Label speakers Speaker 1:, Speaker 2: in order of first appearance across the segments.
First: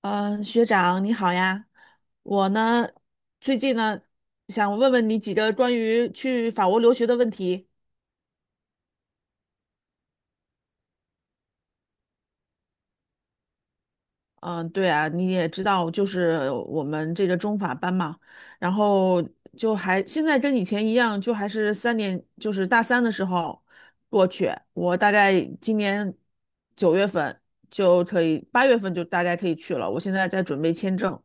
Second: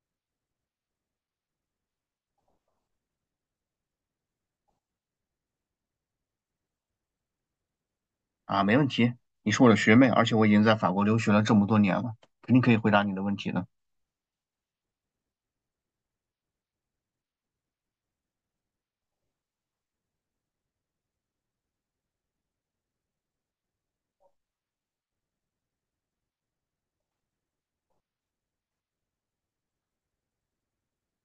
Speaker 1: 嗯，学长你好呀，我呢最近呢想问问你几个关于去法国留学的问题。
Speaker 2: 啊，没问题，你是我的学妹，而且我已经在法国留学了这么多年了，肯定可以回答你的问题的。
Speaker 1: 嗯，对啊，你也知道，就是我们这个中法班嘛，然后就还现在跟以前一样，就还是三年，就是大三的时候过去。我大概今年9月份就可以，8月份就大概可以去了。我现在在准备签证。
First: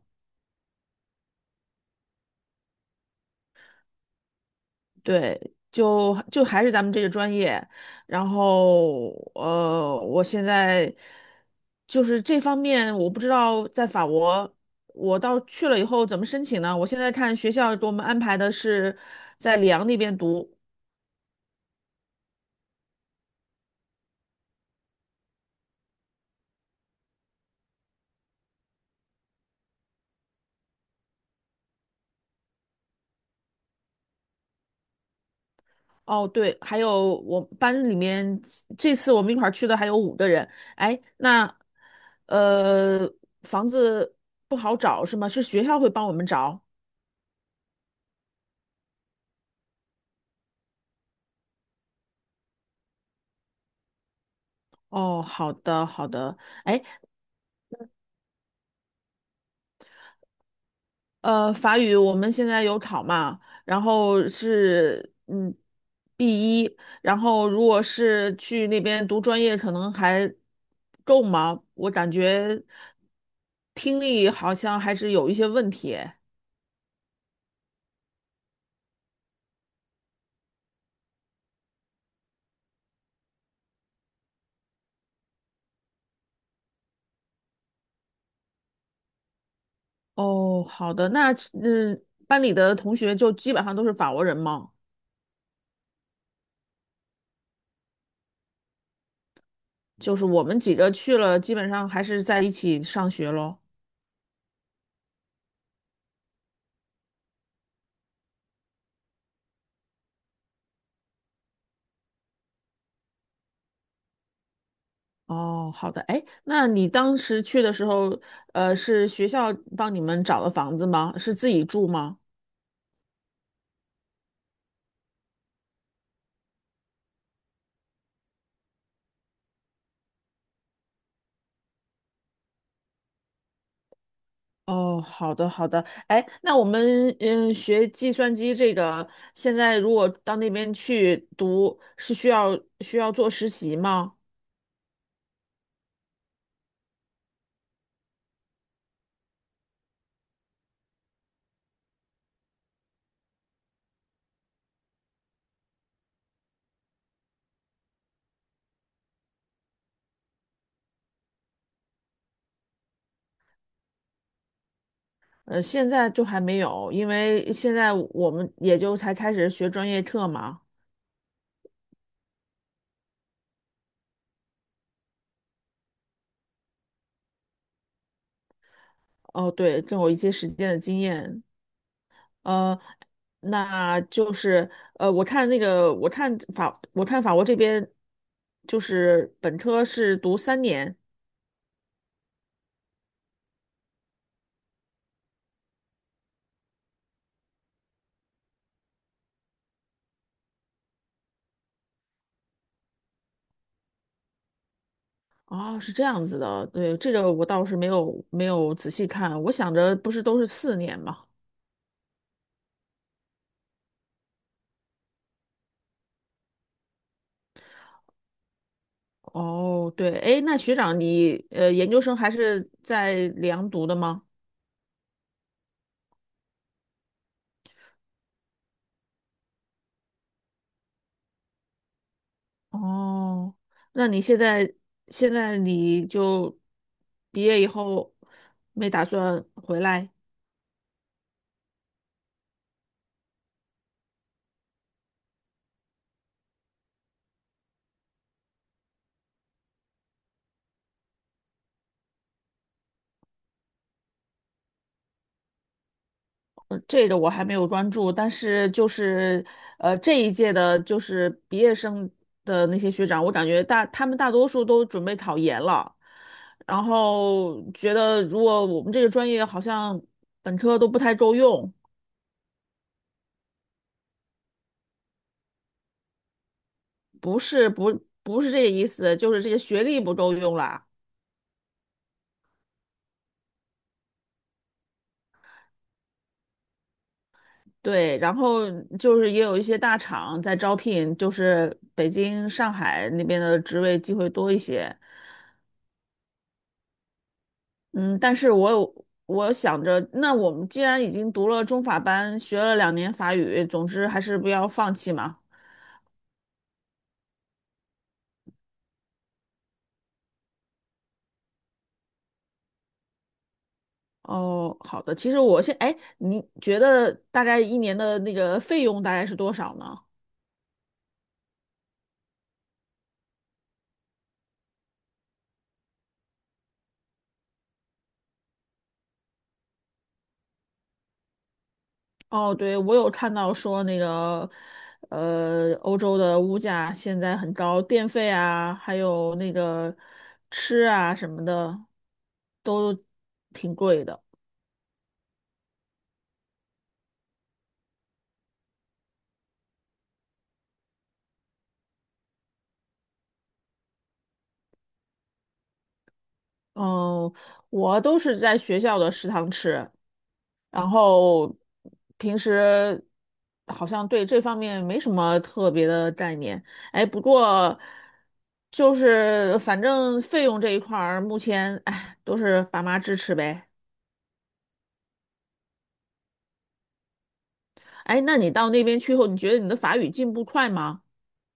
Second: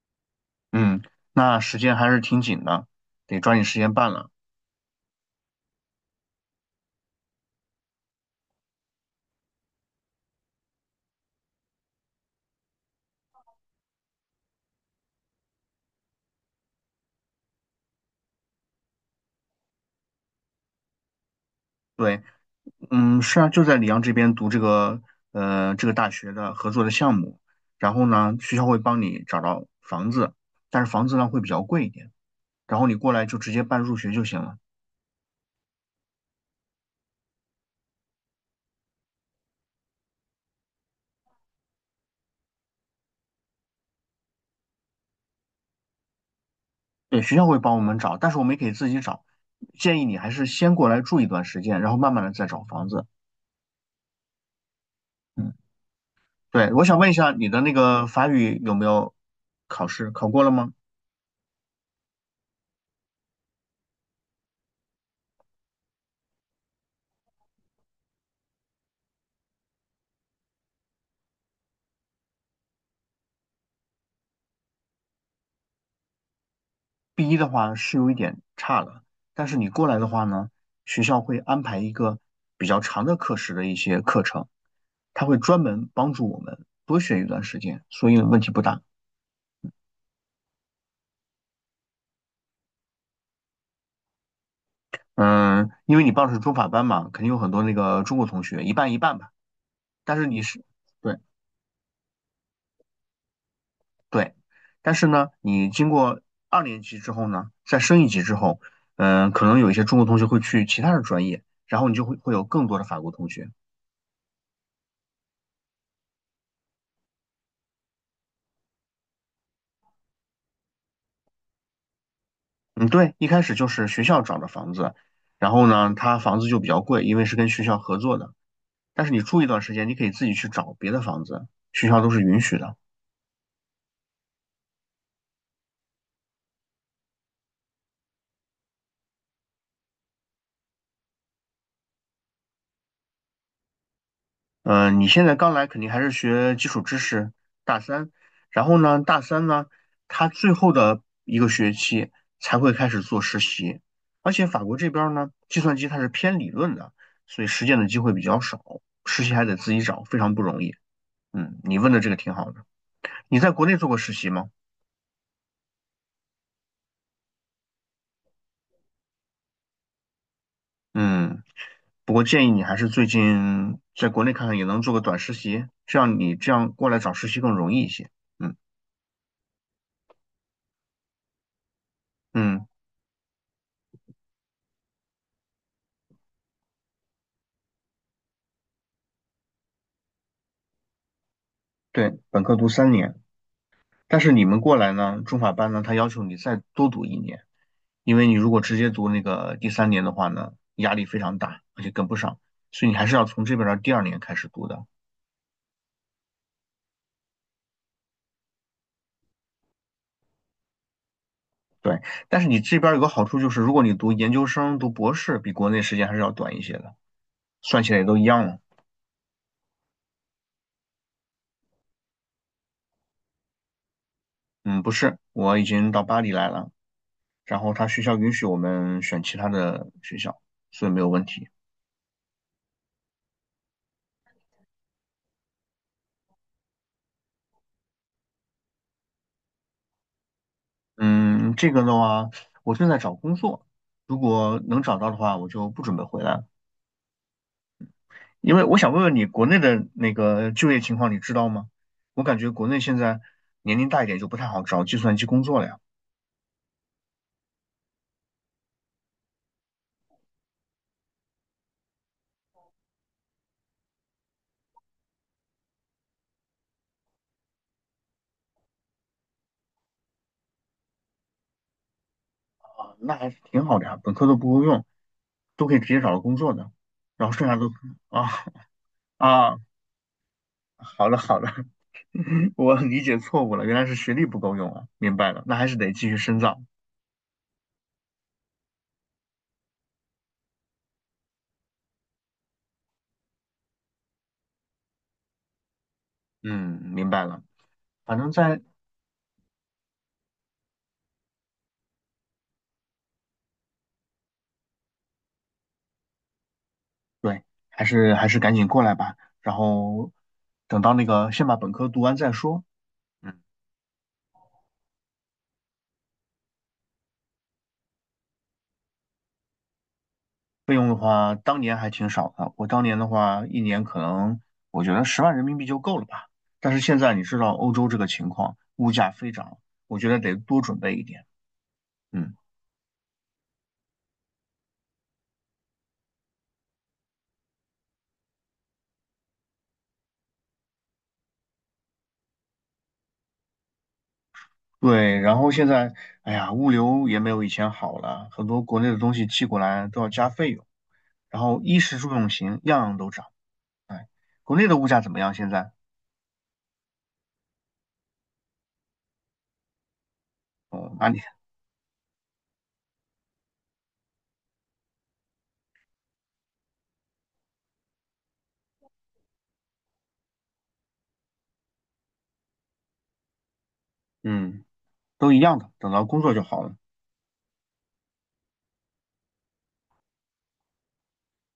Speaker 2: 嗯，那时间还是挺紧的，得抓紧时间办了。
Speaker 1: 对，就还是咱们这个专业，然后我现在就是这方面，我不知道在法国，我到去了以后怎么申请呢？我现在看学校给我们安排的是在里昂那边读。
Speaker 2: 对，嗯，是啊，就在里昂这边读这个大学的合作的项目，然后呢，学校会帮你找到房子，但是房子呢会比较贵一点，然后你过来就直接办入学就行了。
Speaker 1: 哦，对，还有我班里面这次我们一块儿去的还有五个人。哎，那呃，房子不好找是吗？是学校会帮我们找？
Speaker 2: 对，学校会帮我们找，但是我们也可以自己找，建议你还是先过来住一段时间，然后慢慢的再找房子。
Speaker 1: 哦，好
Speaker 2: 嗯。
Speaker 1: 的，好的。
Speaker 2: 对，
Speaker 1: 哎。
Speaker 2: 我想问一下，你的那个法语有没有考试？考过了吗
Speaker 1: 法语我们现在有考嘛，然后是B1，然后如果是去那边读专业，可能还够吗？我感觉听力好像还是有一些问题诶。
Speaker 2: ？B1 的话是有一点差了，但是你过来的话呢，学校会安排一个比较长的课时的一些课程，他会专门帮助我们多学一段时间，所以问题不大。
Speaker 1: 哦，好的，那嗯，班里的同学就基本上都是法国人嘛，
Speaker 2: 嗯，因为你报的是中法班嘛，肯定有很多那个中国同学，一半一半吧。
Speaker 1: 就
Speaker 2: 但
Speaker 1: 是
Speaker 2: 是你
Speaker 1: 我们
Speaker 2: 是，
Speaker 1: 几个去
Speaker 2: 对，
Speaker 1: 了，基本上还是在一起上学咯。
Speaker 2: 对，但是呢，你经过二年级之后呢，再升一级之后，可能有一些中国同学会去其他的专业，然后你就会有更多的法国同学。
Speaker 1: 哦，好的，哎，那你当时去的时候，是学校帮你们找的房子吗？是自己住吗？
Speaker 2: 嗯，对，一开始就是学校找的房子，然后呢，他房子就比较贵，因为是跟学校合作的。但是你住一段时间，你可以自己去找别的房子，学校都是允许的。
Speaker 1: 哦，好的，好的，哎，那我们学计算机这个，现在如果到那边去读，是需要做实习吗？
Speaker 2: 你现在刚来肯定还是学基础知识，大三，然后呢，大三呢，他最后的一个学期才会开始做实习，而且法国这边儿呢，计算机它是偏理论的，所以实践的机会比较少，实习还得自己找，非常不容易。嗯，你问的这个挺好的。你在国内做过实习吗？
Speaker 1: 现在就还没有，因为现在我们也就才开始学专业课嘛。
Speaker 2: 嗯，不过建议你还是最近在国内看看，也能做个短实习，这样你这样过来找实习更容易一些。嗯
Speaker 1: 哦，对，更有一些实践的经验。
Speaker 2: 嗯，
Speaker 1: 呃，那就是我看那个，我看法，我看法国这边就是本科是读三年。
Speaker 2: 对，本科读三年。但是你们过来呢，中法班呢，他要求你再多读一年，因为你如果直接读那个第三年的话呢，压力非常大，而且跟不上，所以你还是要从这边的第二年开始读的。
Speaker 1: 啊，是这样子的。对，这个我倒是没有仔细看，我想着不是都是四年嘛。
Speaker 2: 对，但是你这边有个好处就是，如果你读研究生、读博士，比国内时间还是要短一些的，算起来也都一样了。
Speaker 1: 哦，对，哎，那学长你研究生还是在里昂读的吗？
Speaker 2: 嗯，不是，我已经到巴黎来了，然后他学校允许我们选其他的学校，所以没有问题。
Speaker 1: 哦，那你现在你就毕业以后没打算回来？
Speaker 2: 嗯，这个的话，我正在找工作，如果能找到的话，我就不准备回来了。因为我想问问你，国内的那个就业情况你知道吗？我感觉国内现在年龄大一点就不太好找计算机工作了呀。
Speaker 1: 这个我还没有关注，但是就是这一届的，就是毕业生的那些学长，我感觉他们大多数都准备考研了，然后觉得如果我们这个专业好像本科都不太够用，
Speaker 2: 啊，那还是挺好的呀，本科都不够用，都可以直接找到工作的。然后
Speaker 1: 不
Speaker 2: 剩下
Speaker 1: 是
Speaker 2: 都
Speaker 1: 不
Speaker 2: 啊
Speaker 1: 不是这个意思，就是这些
Speaker 2: 啊，
Speaker 1: 学历不够用啦。
Speaker 2: 好了好了，我理解错误了，原来是学历不够用啊，明白了，那还是得继续深造。
Speaker 1: 对，然后就是也有一些大厂在招聘，就是北京、上海那边的职位机会多一些。
Speaker 2: 嗯，明白了，反
Speaker 1: 嗯，
Speaker 2: 正
Speaker 1: 但是
Speaker 2: 在，
Speaker 1: 我想着，那我们既然已经读了中法班，学了两年法语，总之还是不要放弃嘛。
Speaker 2: 对，还是赶紧过来吧，然后等到那个先把本科读完再说。嗯。
Speaker 1: 哦，好的。其实哎，你觉得大概一年的那个费用大概是多少呢？
Speaker 2: 费用的话，当年还挺少的。我当年的话，一年可能我觉得10万人民币就够了吧。但是现在你知道欧洲这个情况，物价飞涨，我觉得得多准备一点。嗯，
Speaker 1: 哦，对，我有看到说那个，欧洲的物价现在很高，电费啊，还有那个吃啊什么的，都挺贵的。
Speaker 2: 对。然后现在，哎呀，物流也没有以前好了，很多国内的东西寄过来都要加费用。然后衣食住用行样样都涨。国内的物价怎么样？现在？
Speaker 1: 嗯，我都是在学校的食堂吃。然
Speaker 2: 哦，哪里？
Speaker 1: 后平时好像对这方面没什么特别的概念。哎，不过就是反正费用这一块儿，目前哎都是爸妈支持呗。
Speaker 2: 嗯，都一样的。等到工作就好了。
Speaker 1: 哎，那你到那边去后，你觉得你的法语进步快吗？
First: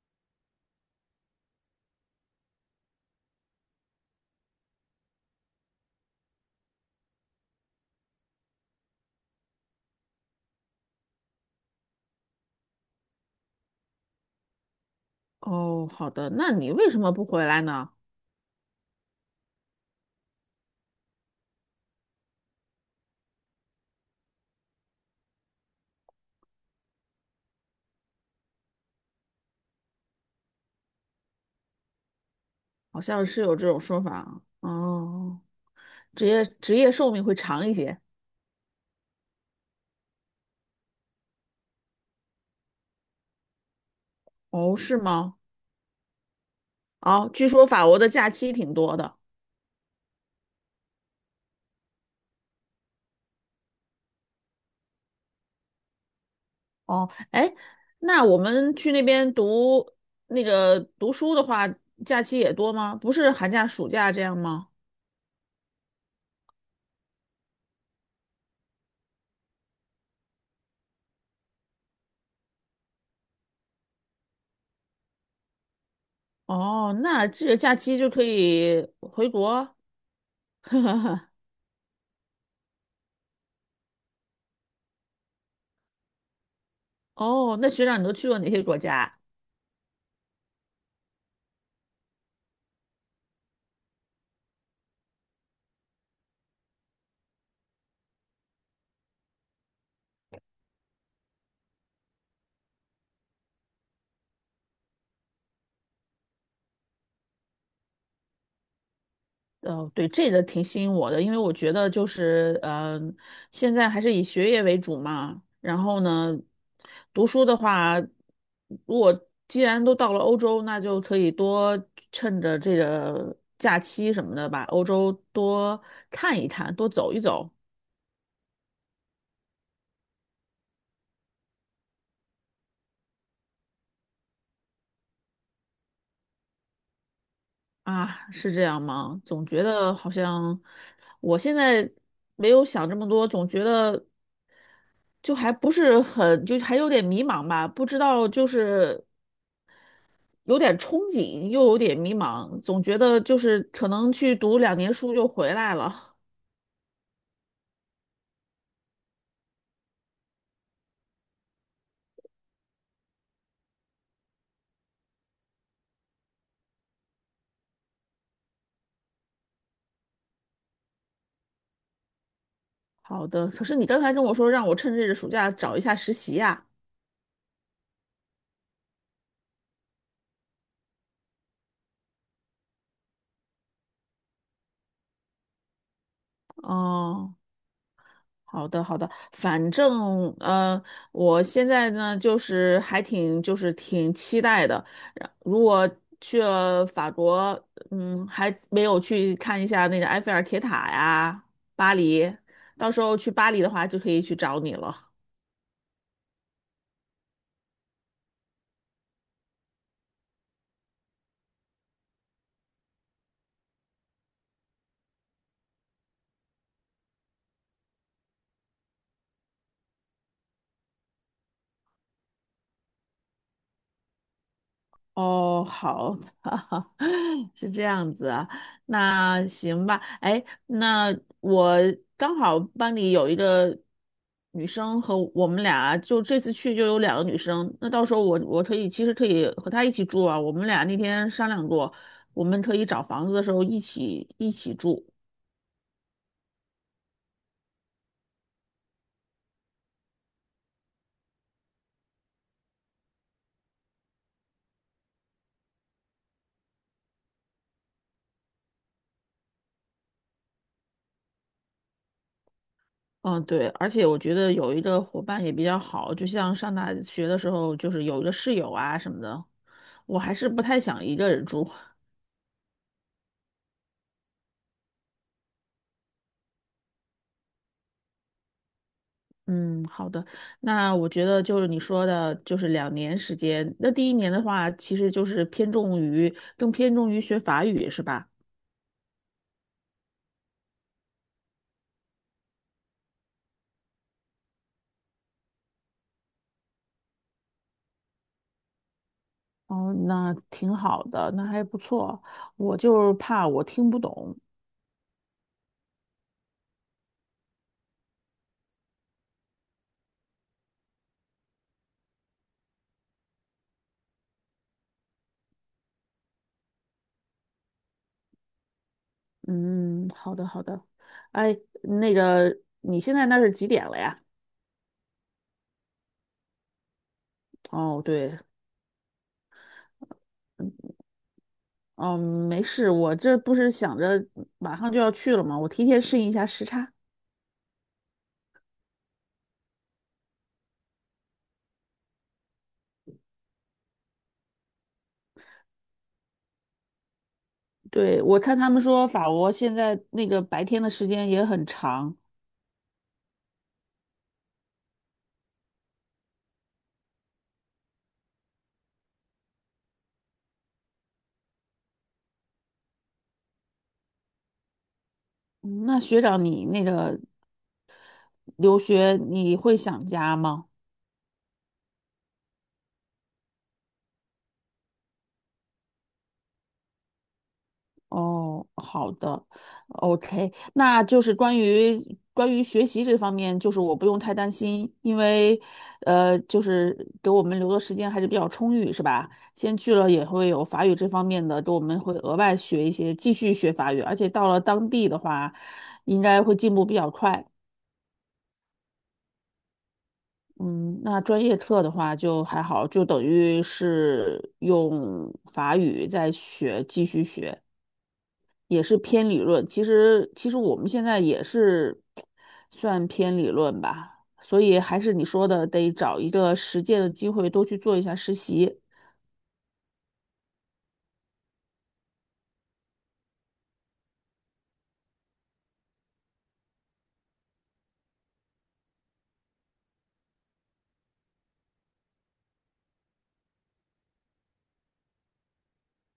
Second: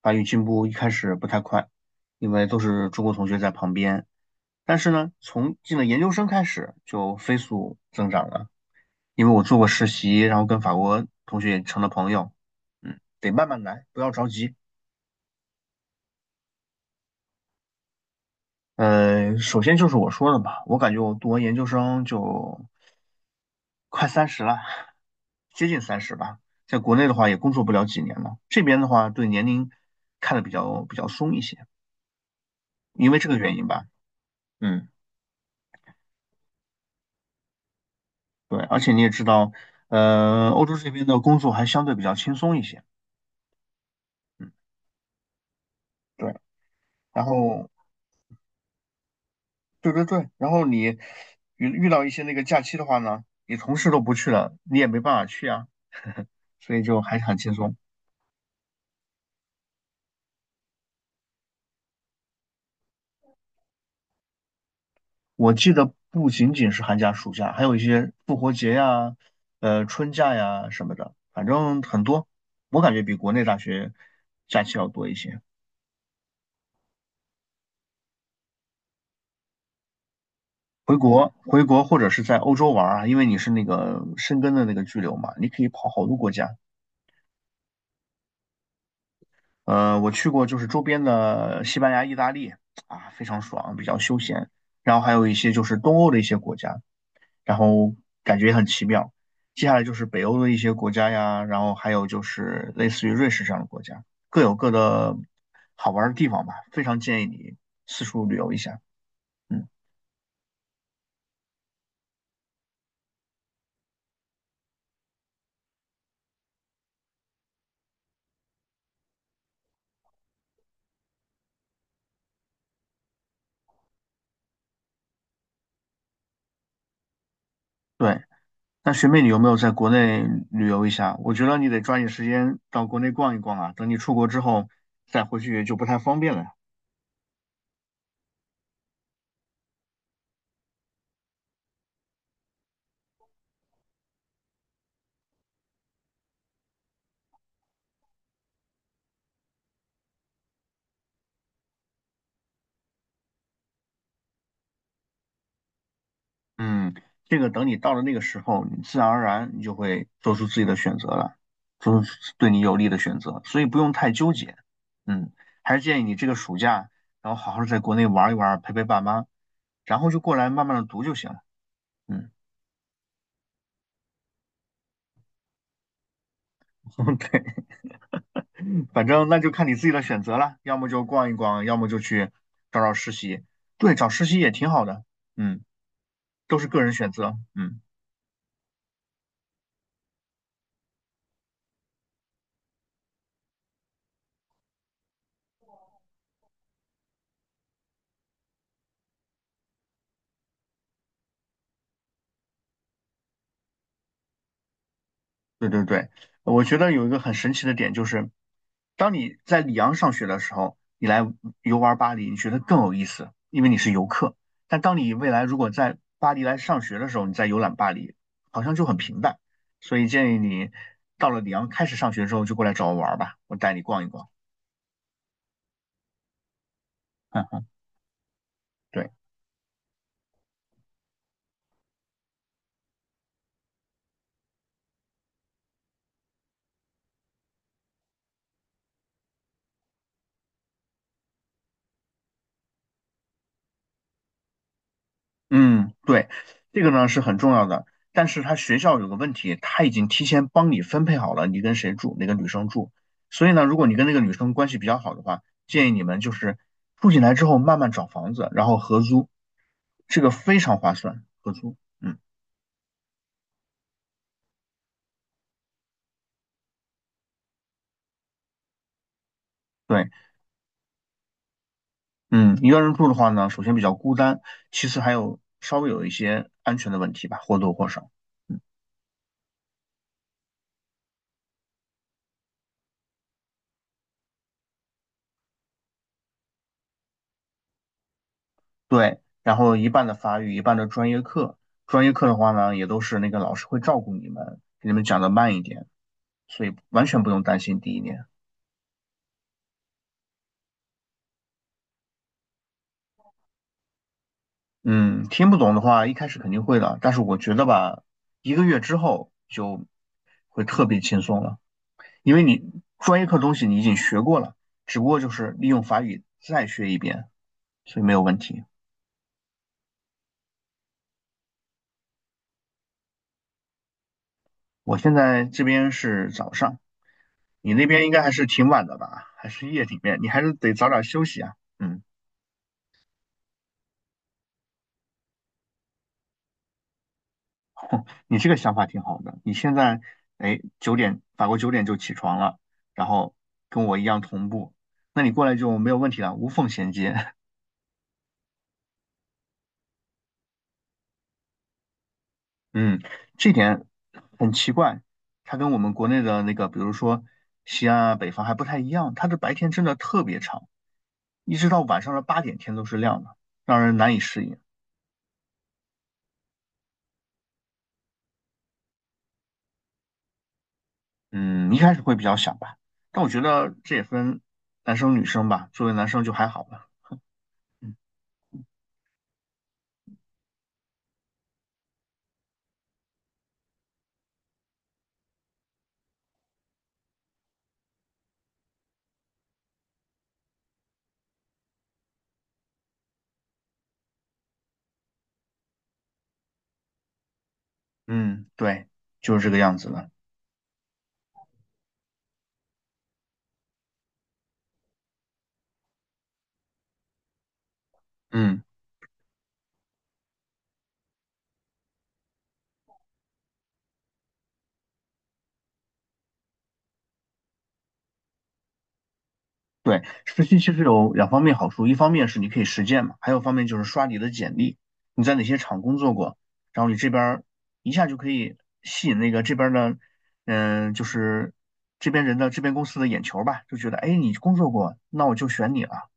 Speaker 2: 法语进步一开始不太快，因为都是中国同学在旁边。但是呢，从进了研究生开始就飞速增长了，因为我做过实习，然后跟法国同学也成了朋友。嗯，得慢慢来，不要着急。
Speaker 1: 哦，好的，那你为什么不回来呢？
Speaker 2: 首先就是我说的吧，我感觉我读完研究生就快三十了，接近三十吧。在国内的话也工作不了几年了，这边的话对年龄看得比较松一些，
Speaker 1: 好
Speaker 2: 因为
Speaker 1: 像
Speaker 2: 这个
Speaker 1: 是
Speaker 2: 原
Speaker 1: 有
Speaker 2: 因
Speaker 1: 这种
Speaker 2: 吧。
Speaker 1: 说法啊。
Speaker 2: 嗯，
Speaker 1: 哦，职业寿命会长一些。
Speaker 2: 对，而且你也知道，欧洲这边的工作还相对比较轻松一些。嗯，
Speaker 1: 哦，是吗？
Speaker 2: 对。然
Speaker 1: 哦，据说
Speaker 2: 后
Speaker 1: 法国的假期挺多的。
Speaker 2: 对对对，然后你遇到一些那个假期的话呢，你同事都不去了，你也没办法去啊，所以就
Speaker 1: 哦，
Speaker 2: 还是很
Speaker 1: 哎，
Speaker 2: 轻松。
Speaker 1: 那我们去那边读读书的话，假期也多吗？不是寒假、暑假这样吗？
Speaker 2: 我记得不仅仅是寒假、暑假，还有一些复活节呀、春假呀什么的，反正很多。我感觉比国内大学假期要多一些。
Speaker 1: 哦，那这个假期就可以回国。
Speaker 2: 回 国，回国或者是在欧洲玩儿啊，因为你是那个申根的那个居留嘛，你可以跑好多国家。
Speaker 1: 哦，那学长，你都去过哪些国家啊？
Speaker 2: 我去过就是周边的西班牙、意大利啊，非常爽，比较休闲。然后还有一些就是东欧的一些国家，然后感觉也很奇妙。接下来就是北欧的一些国家呀，然后还有就是类似于瑞士这样的国家，各有各的好玩的地方吧。非常建议你四处旅游一下。嗯，
Speaker 1: 对，这个挺吸引我的，因为我觉得就是，现在还是以学业为主嘛。然后呢，读书的话，如果既然都到了欧洲，那就可以多趁着这个假期什么的，把欧洲多看一看，多走一走
Speaker 2: 对。那学妹，你有没有在国内旅游一下？我觉得你得抓紧时间到国内逛一逛啊，等你出国之后再回去就不太方便了。
Speaker 1: 啊，是这样吗？总觉得好像我现在没有想这么多，总觉得就还不是很，就还有点迷茫吧，不知道就是。有点憧憬，又有点迷茫，总觉得就是可能去读两年书就回来了。
Speaker 2: 嗯，这个等你到了那个时候，你自然而然你就会做出自己的选择了，做出对你有利的选择，所以不用太纠结。嗯，还是建议你这个暑假，然后好好地在国内玩一玩，陪陪爸妈，然后就过来慢慢的读就行了。嗯，
Speaker 1: 好的，可是你刚才跟我说让我趁这个暑假找一下实习呀、
Speaker 2: 对，反正那就看你自己的选择了，要么就逛一逛，要么就去找找实习。对，找实习也挺好的。嗯，都是个人选
Speaker 1: 哦，
Speaker 2: 择。嗯。
Speaker 1: 好的好的，反正我现在呢就是还挺就是挺期待的。然如果去了法国，还没有去看一下那个埃菲尔铁塔呀，巴黎，到时候去巴黎的话就可以去找你了。
Speaker 2: 对对对，我觉得有一个很神奇的点就是，当你在里昂上学的时候，你来游玩巴黎，你觉得更有意思，因为你是游客。但当你未来如果在巴黎来上学的时候，你再游览巴黎，好像就很平淡。所以建议你到了里昂开始上学之后，就过来找我玩儿吧，我带你逛一逛。
Speaker 1: 哦，好的，
Speaker 2: 嗯，
Speaker 1: 是这样子啊，
Speaker 2: 对。
Speaker 1: 那行吧。哎，那我刚好班里有一个女生和我们俩，就这次去就有2个女生，那到时候我可以和她一起住啊。我们俩那天商量过，我们可以找房子的时候一起住。
Speaker 2: 嗯，对，这个呢是很重要的，但是他学校有个问题，他已经提前帮你分配好了你跟谁住，哪个女生住，所以呢，如果你跟那个女生关系比较好的话，建议你们就是住进来之后慢慢找房子，然后合租，这个非常划算，合租。嗯，
Speaker 1: 嗯，对，而且我觉得有一个伙伴也比较好，就像上大学的时候，就是有一个室友啊什么的。
Speaker 2: 对，
Speaker 1: 我还是不太想一个人住。
Speaker 2: 嗯，一个人住的话呢，首先比较孤单，其次还有稍微有一些安全的问题吧，或多或少。嗯。
Speaker 1: 嗯，好的。那我觉得就是你说的，就是两年时间。那第一年的话，其实就是偏重于更偏重于学法语，是吧？
Speaker 2: 对，然后一半的法语，一半的专业课。专业课的话呢，也都是那个老师会照顾你们，给你们讲的慢一点，所以完全不用担心第一年。
Speaker 1: 哦，那挺好的，那还不错。我就是怕我听不懂。
Speaker 2: 嗯，听不懂的话，一开始肯定会的，但是我觉得吧，一个月之后就会特别轻松了，因为你专业课东西你已经学过了，只不过就是利用法语再学一遍，所以没有问题。
Speaker 1: 嗯，好的，好的。哎，那个，你现在那是几点了呀？
Speaker 2: 我现在这边是早上，你那
Speaker 1: 哦，
Speaker 2: 边应该还
Speaker 1: 对，
Speaker 2: 是挺晚的吧？还是夜里面？你还是得早点休息啊。嗯。
Speaker 1: 嗯，没事，我这不是想着马上就要去了嘛，我提前适应一下时差。
Speaker 2: 你这个想法挺好的。你现在，哎，九点，法国九点就起床了，然后跟我一样同步，那你过来就没有问题了，无缝衔接。
Speaker 1: 对，我看他们说法国现在那个白天的时间也很长。
Speaker 2: 嗯，这点很奇怪，它跟我们国内的那个，比如说西安啊、北方还不太一样，它的白天真的特别长，一直到晚上的8点天都是亮的，让人难以适应。
Speaker 1: 嗯，那学长，你那个留学你会想家吗？
Speaker 2: 嗯，一开始会比较想吧，但我觉得这也分男生女生吧，作为男生就还好了。嗯。
Speaker 1: 哦，好的，OK，那就是关于学习这方面，就是我不用太担心，因为就是给我们留的时间还是比较充裕，是吧？先去了也会有法语这方面的，给我们会额外学一些，继续学法语，而且到了当地的话，应该会进步比较快。
Speaker 2: 嗯，对，就是这个样子的。
Speaker 1: 嗯，那专业课的话就还好，就等于是用法语在学，继续学，
Speaker 2: 嗯。
Speaker 1: 也是偏理论。其实我们现在也是算偏理论吧，所以还是你说的，得找一个实践的机会，多去做一下实习。
Speaker 2: 对，实习其实有两方面好处，一方面是你可以实践嘛，还有一方面就是刷你的简历，你在哪些厂工作过，然后你这边儿一下就可以吸引那个这边儿的，就是这边人的这边公司的眼球儿吧，就觉得哎你工作过，那我就选你了，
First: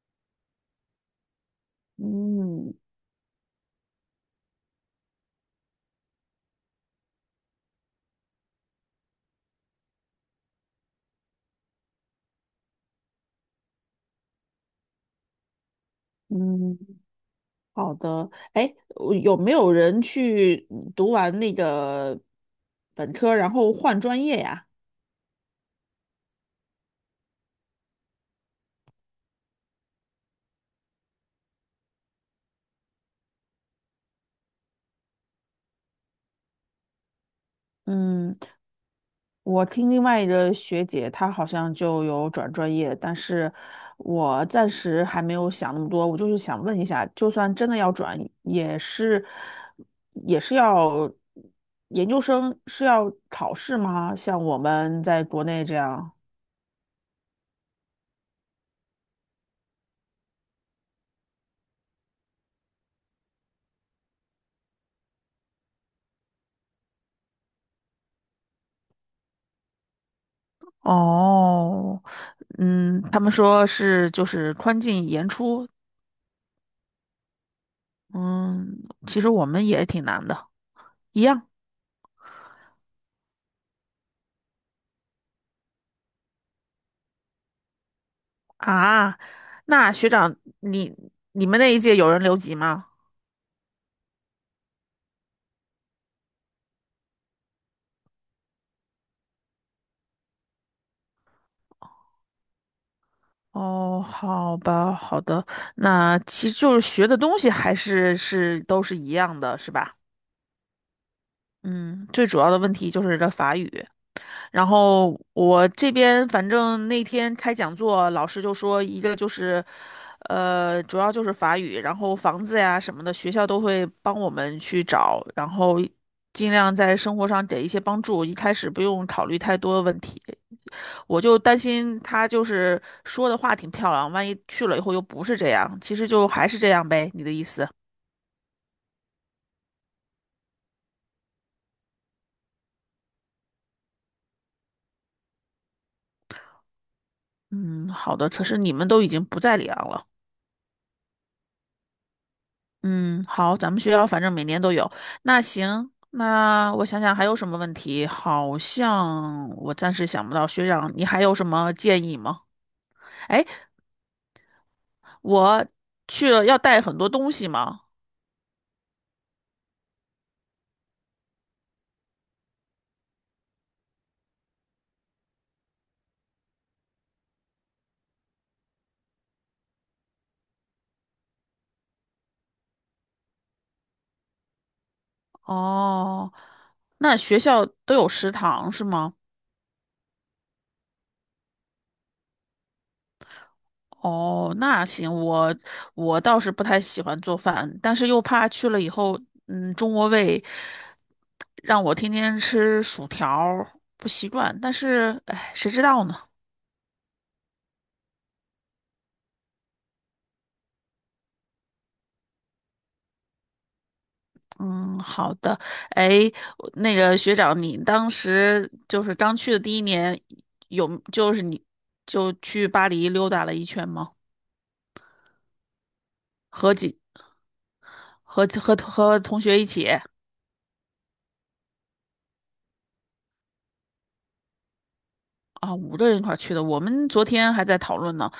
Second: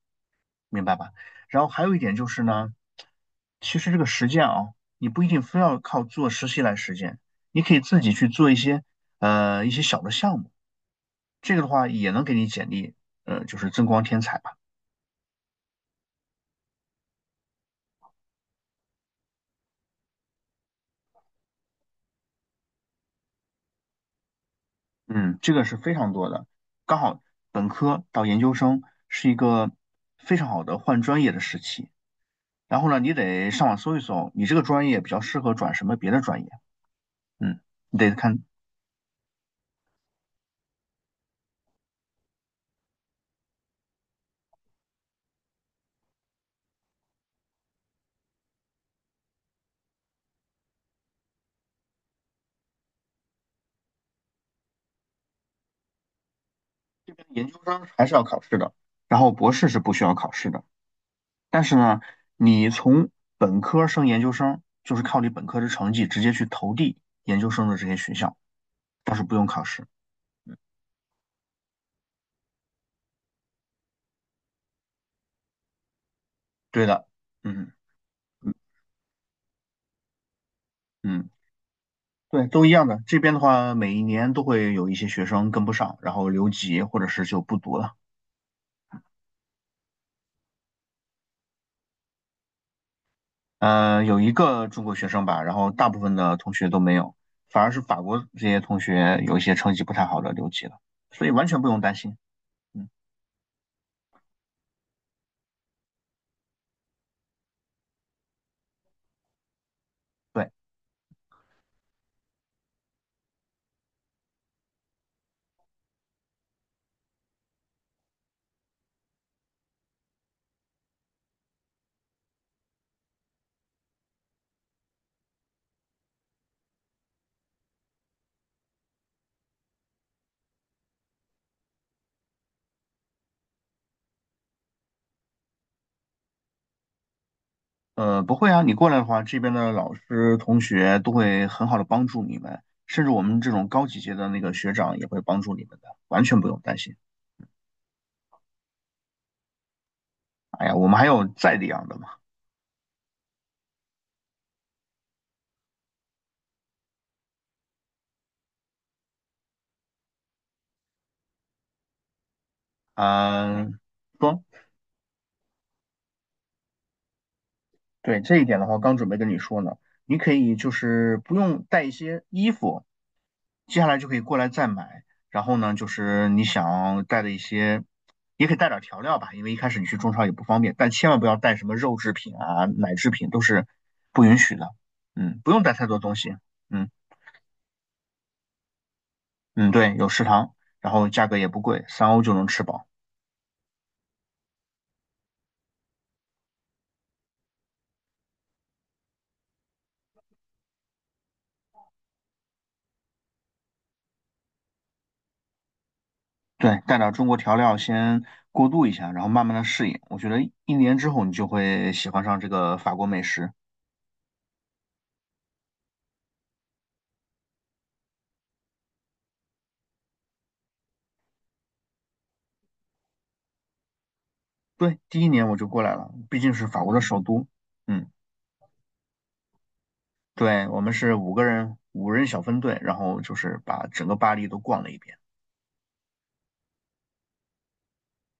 Speaker 2: 明白吧？然后还有一点就是呢，
Speaker 1: 嗯
Speaker 2: 其实这个实践啊，你不一定非要靠做实习来实践，你可以自己去做一些一些小的项目，这个的话也能给你简历就是增光添彩吧。
Speaker 1: 嗯，好的。哎，我有没有人去读完那个本科，然后换专业呀？
Speaker 2: 嗯，这个是非常多的，刚好本科到研究生是一个非常好的换专业的时期。然后呢，你得上网搜一搜，你这个专业比较适合转什么别的专业。嗯，你得
Speaker 1: 嗯。
Speaker 2: 看
Speaker 1: 我听另外一个学姐，她好像就有转专业，但是我暂时还没有想那么多。我就是想问一下，就算真的要转，也是要研究生是要考试吗？像我们在国内这样？
Speaker 2: 这边研究生还是要考试的，然后博士是不需要考试的。但是呢，你从本科升研究生，就是靠你本科的成绩直接去投递研究生的这些学校，倒是不用考试。
Speaker 1: 哦，嗯，他们说是就是宽进严出，
Speaker 2: 对的。嗯
Speaker 1: 嗯，其实我们也挺难的，一
Speaker 2: 嗯。
Speaker 1: 样
Speaker 2: 对，都一样的。这边的话，每一年都会有一些学生跟不上，然后留级或者是就不读了。
Speaker 1: 啊。那学长，你你们那一届有人留级吗？
Speaker 2: 有一个中国学生吧，然后大部分的同学都没有，反而是法国这些同学有一些成绩不太好的留级了，所以完全不用担心。嗯，
Speaker 1: 哦，好吧，好的，那其实就是学的东西还是都是一样的，是吧？
Speaker 2: 对，
Speaker 1: 嗯，最主要的问题就是这法语。然后我这边反正那天开讲座，老师就说一个就是，主要就是法语，然后房子呀什么的，学校都会帮我们去找，然后尽量在生活上给一些帮助，一开始不用考虑太多的问题。我就担心他就是说的话挺漂亮，万一去了以后又不是这样，其实就还是这样呗，你的意思？
Speaker 2: 不会啊，你过来的话，这边的老师同学都会很好的帮助你们，甚至我们这种高级阶的那个学长也会帮助你们的，完全不用担心。
Speaker 1: 嗯，好的。可是你们都已经不在里昂了。
Speaker 2: 哎呀，我们还有在里样的嘛。
Speaker 1: 嗯，好，咱们学校反正每年都有。那行，那我想想还有什么问题？好像我暂时想不到。学长，你还有什么建议吗？哎，
Speaker 2: 嗯、说。
Speaker 1: 我去了要带很多东西吗？
Speaker 2: 对这一点的话，刚准备跟你说呢，你可以就是不用带一些衣服，接下来就可以过来再买。然后呢，就是你想带的一些，也可以带点调料吧，因为一开始你去中超也不方便，但千万不要带什么肉制品啊、奶制品都是不允许的。嗯，不用带太多东
Speaker 1: 哦，
Speaker 2: 西。嗯
Speaker 1: 那学校都有食堂是吗？
Speaker 2: 嗯，对，有食堂，然后价格也不贵，3欧就能吃饱。
Speaker 1: 哦，那行，我倒是不太喜欢做饭，但是又怕去了以后，中国胃让我天天吃薯条儿不习惯。但是，哎，谁知道呢？
Speaker 2: 对，带点中国调料先过渡一下，然后慢慢的适应。我觉得1年之后你就会喜欢上这个法国美食。
Speaker 1: 嗯，好的。哎，我那个学长，你当时就是刚去的第一年，有就是你就去巴黎溜达了一圈吗？
Speaker 2: 对，第一年我就过来了，毕竟是
Speaker 1: 和
Speaker 2: 法国的
Speaker 1: 几
Speaker 2: 首都。嗯，
Speaker 1: 和和和同学一起
Speaker 2: 对，我们是5个人，5人小分队，然后就是把整个巴黎都逛了一遍。
Speaker 1: 啊，五个人一块儿去的。我们昨天还在讨论呢。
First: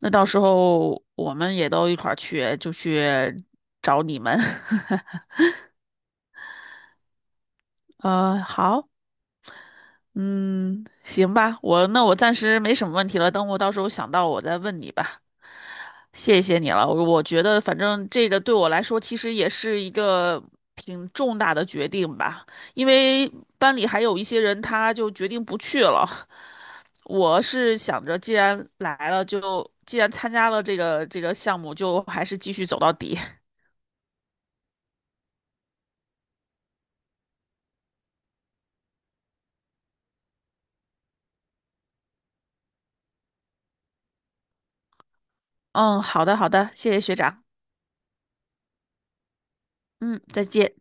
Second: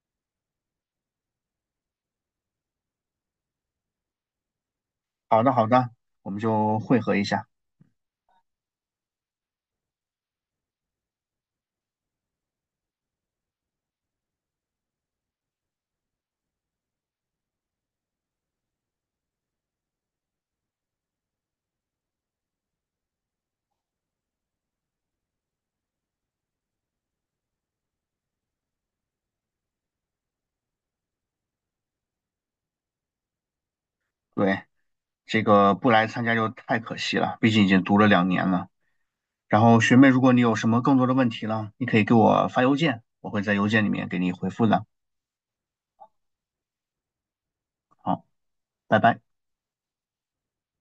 Speaker 1: 那到时候我们也都一块儿去，就去找你们。
Speaker 2: 好的，好的，我们就汇合一下。
Speaker 1: 好，嗯，行吧，那我暂时没什么问题了，等我到时候想到我再问你吧。谢谢你了，我觉得反正这个对我来说其实也是一个挺重大的决定吧，因为班里还有一些人他就决定不去了。我是想着既然来了就，既然参加了这个项目，就还是继续走到底。
Speaker 2: 对，这个不来参加就太可惜了，毕竟已经读了2年了。然后学妹，如果你有什么更多的问题了，你可以给我发邮件，我会在邮件里面给你回复的。
Speaker 1: 嗯，好的，好的，谢谢学长。
Speaker 2: 好，拜拜。
Speaker 1: 嗯，再见。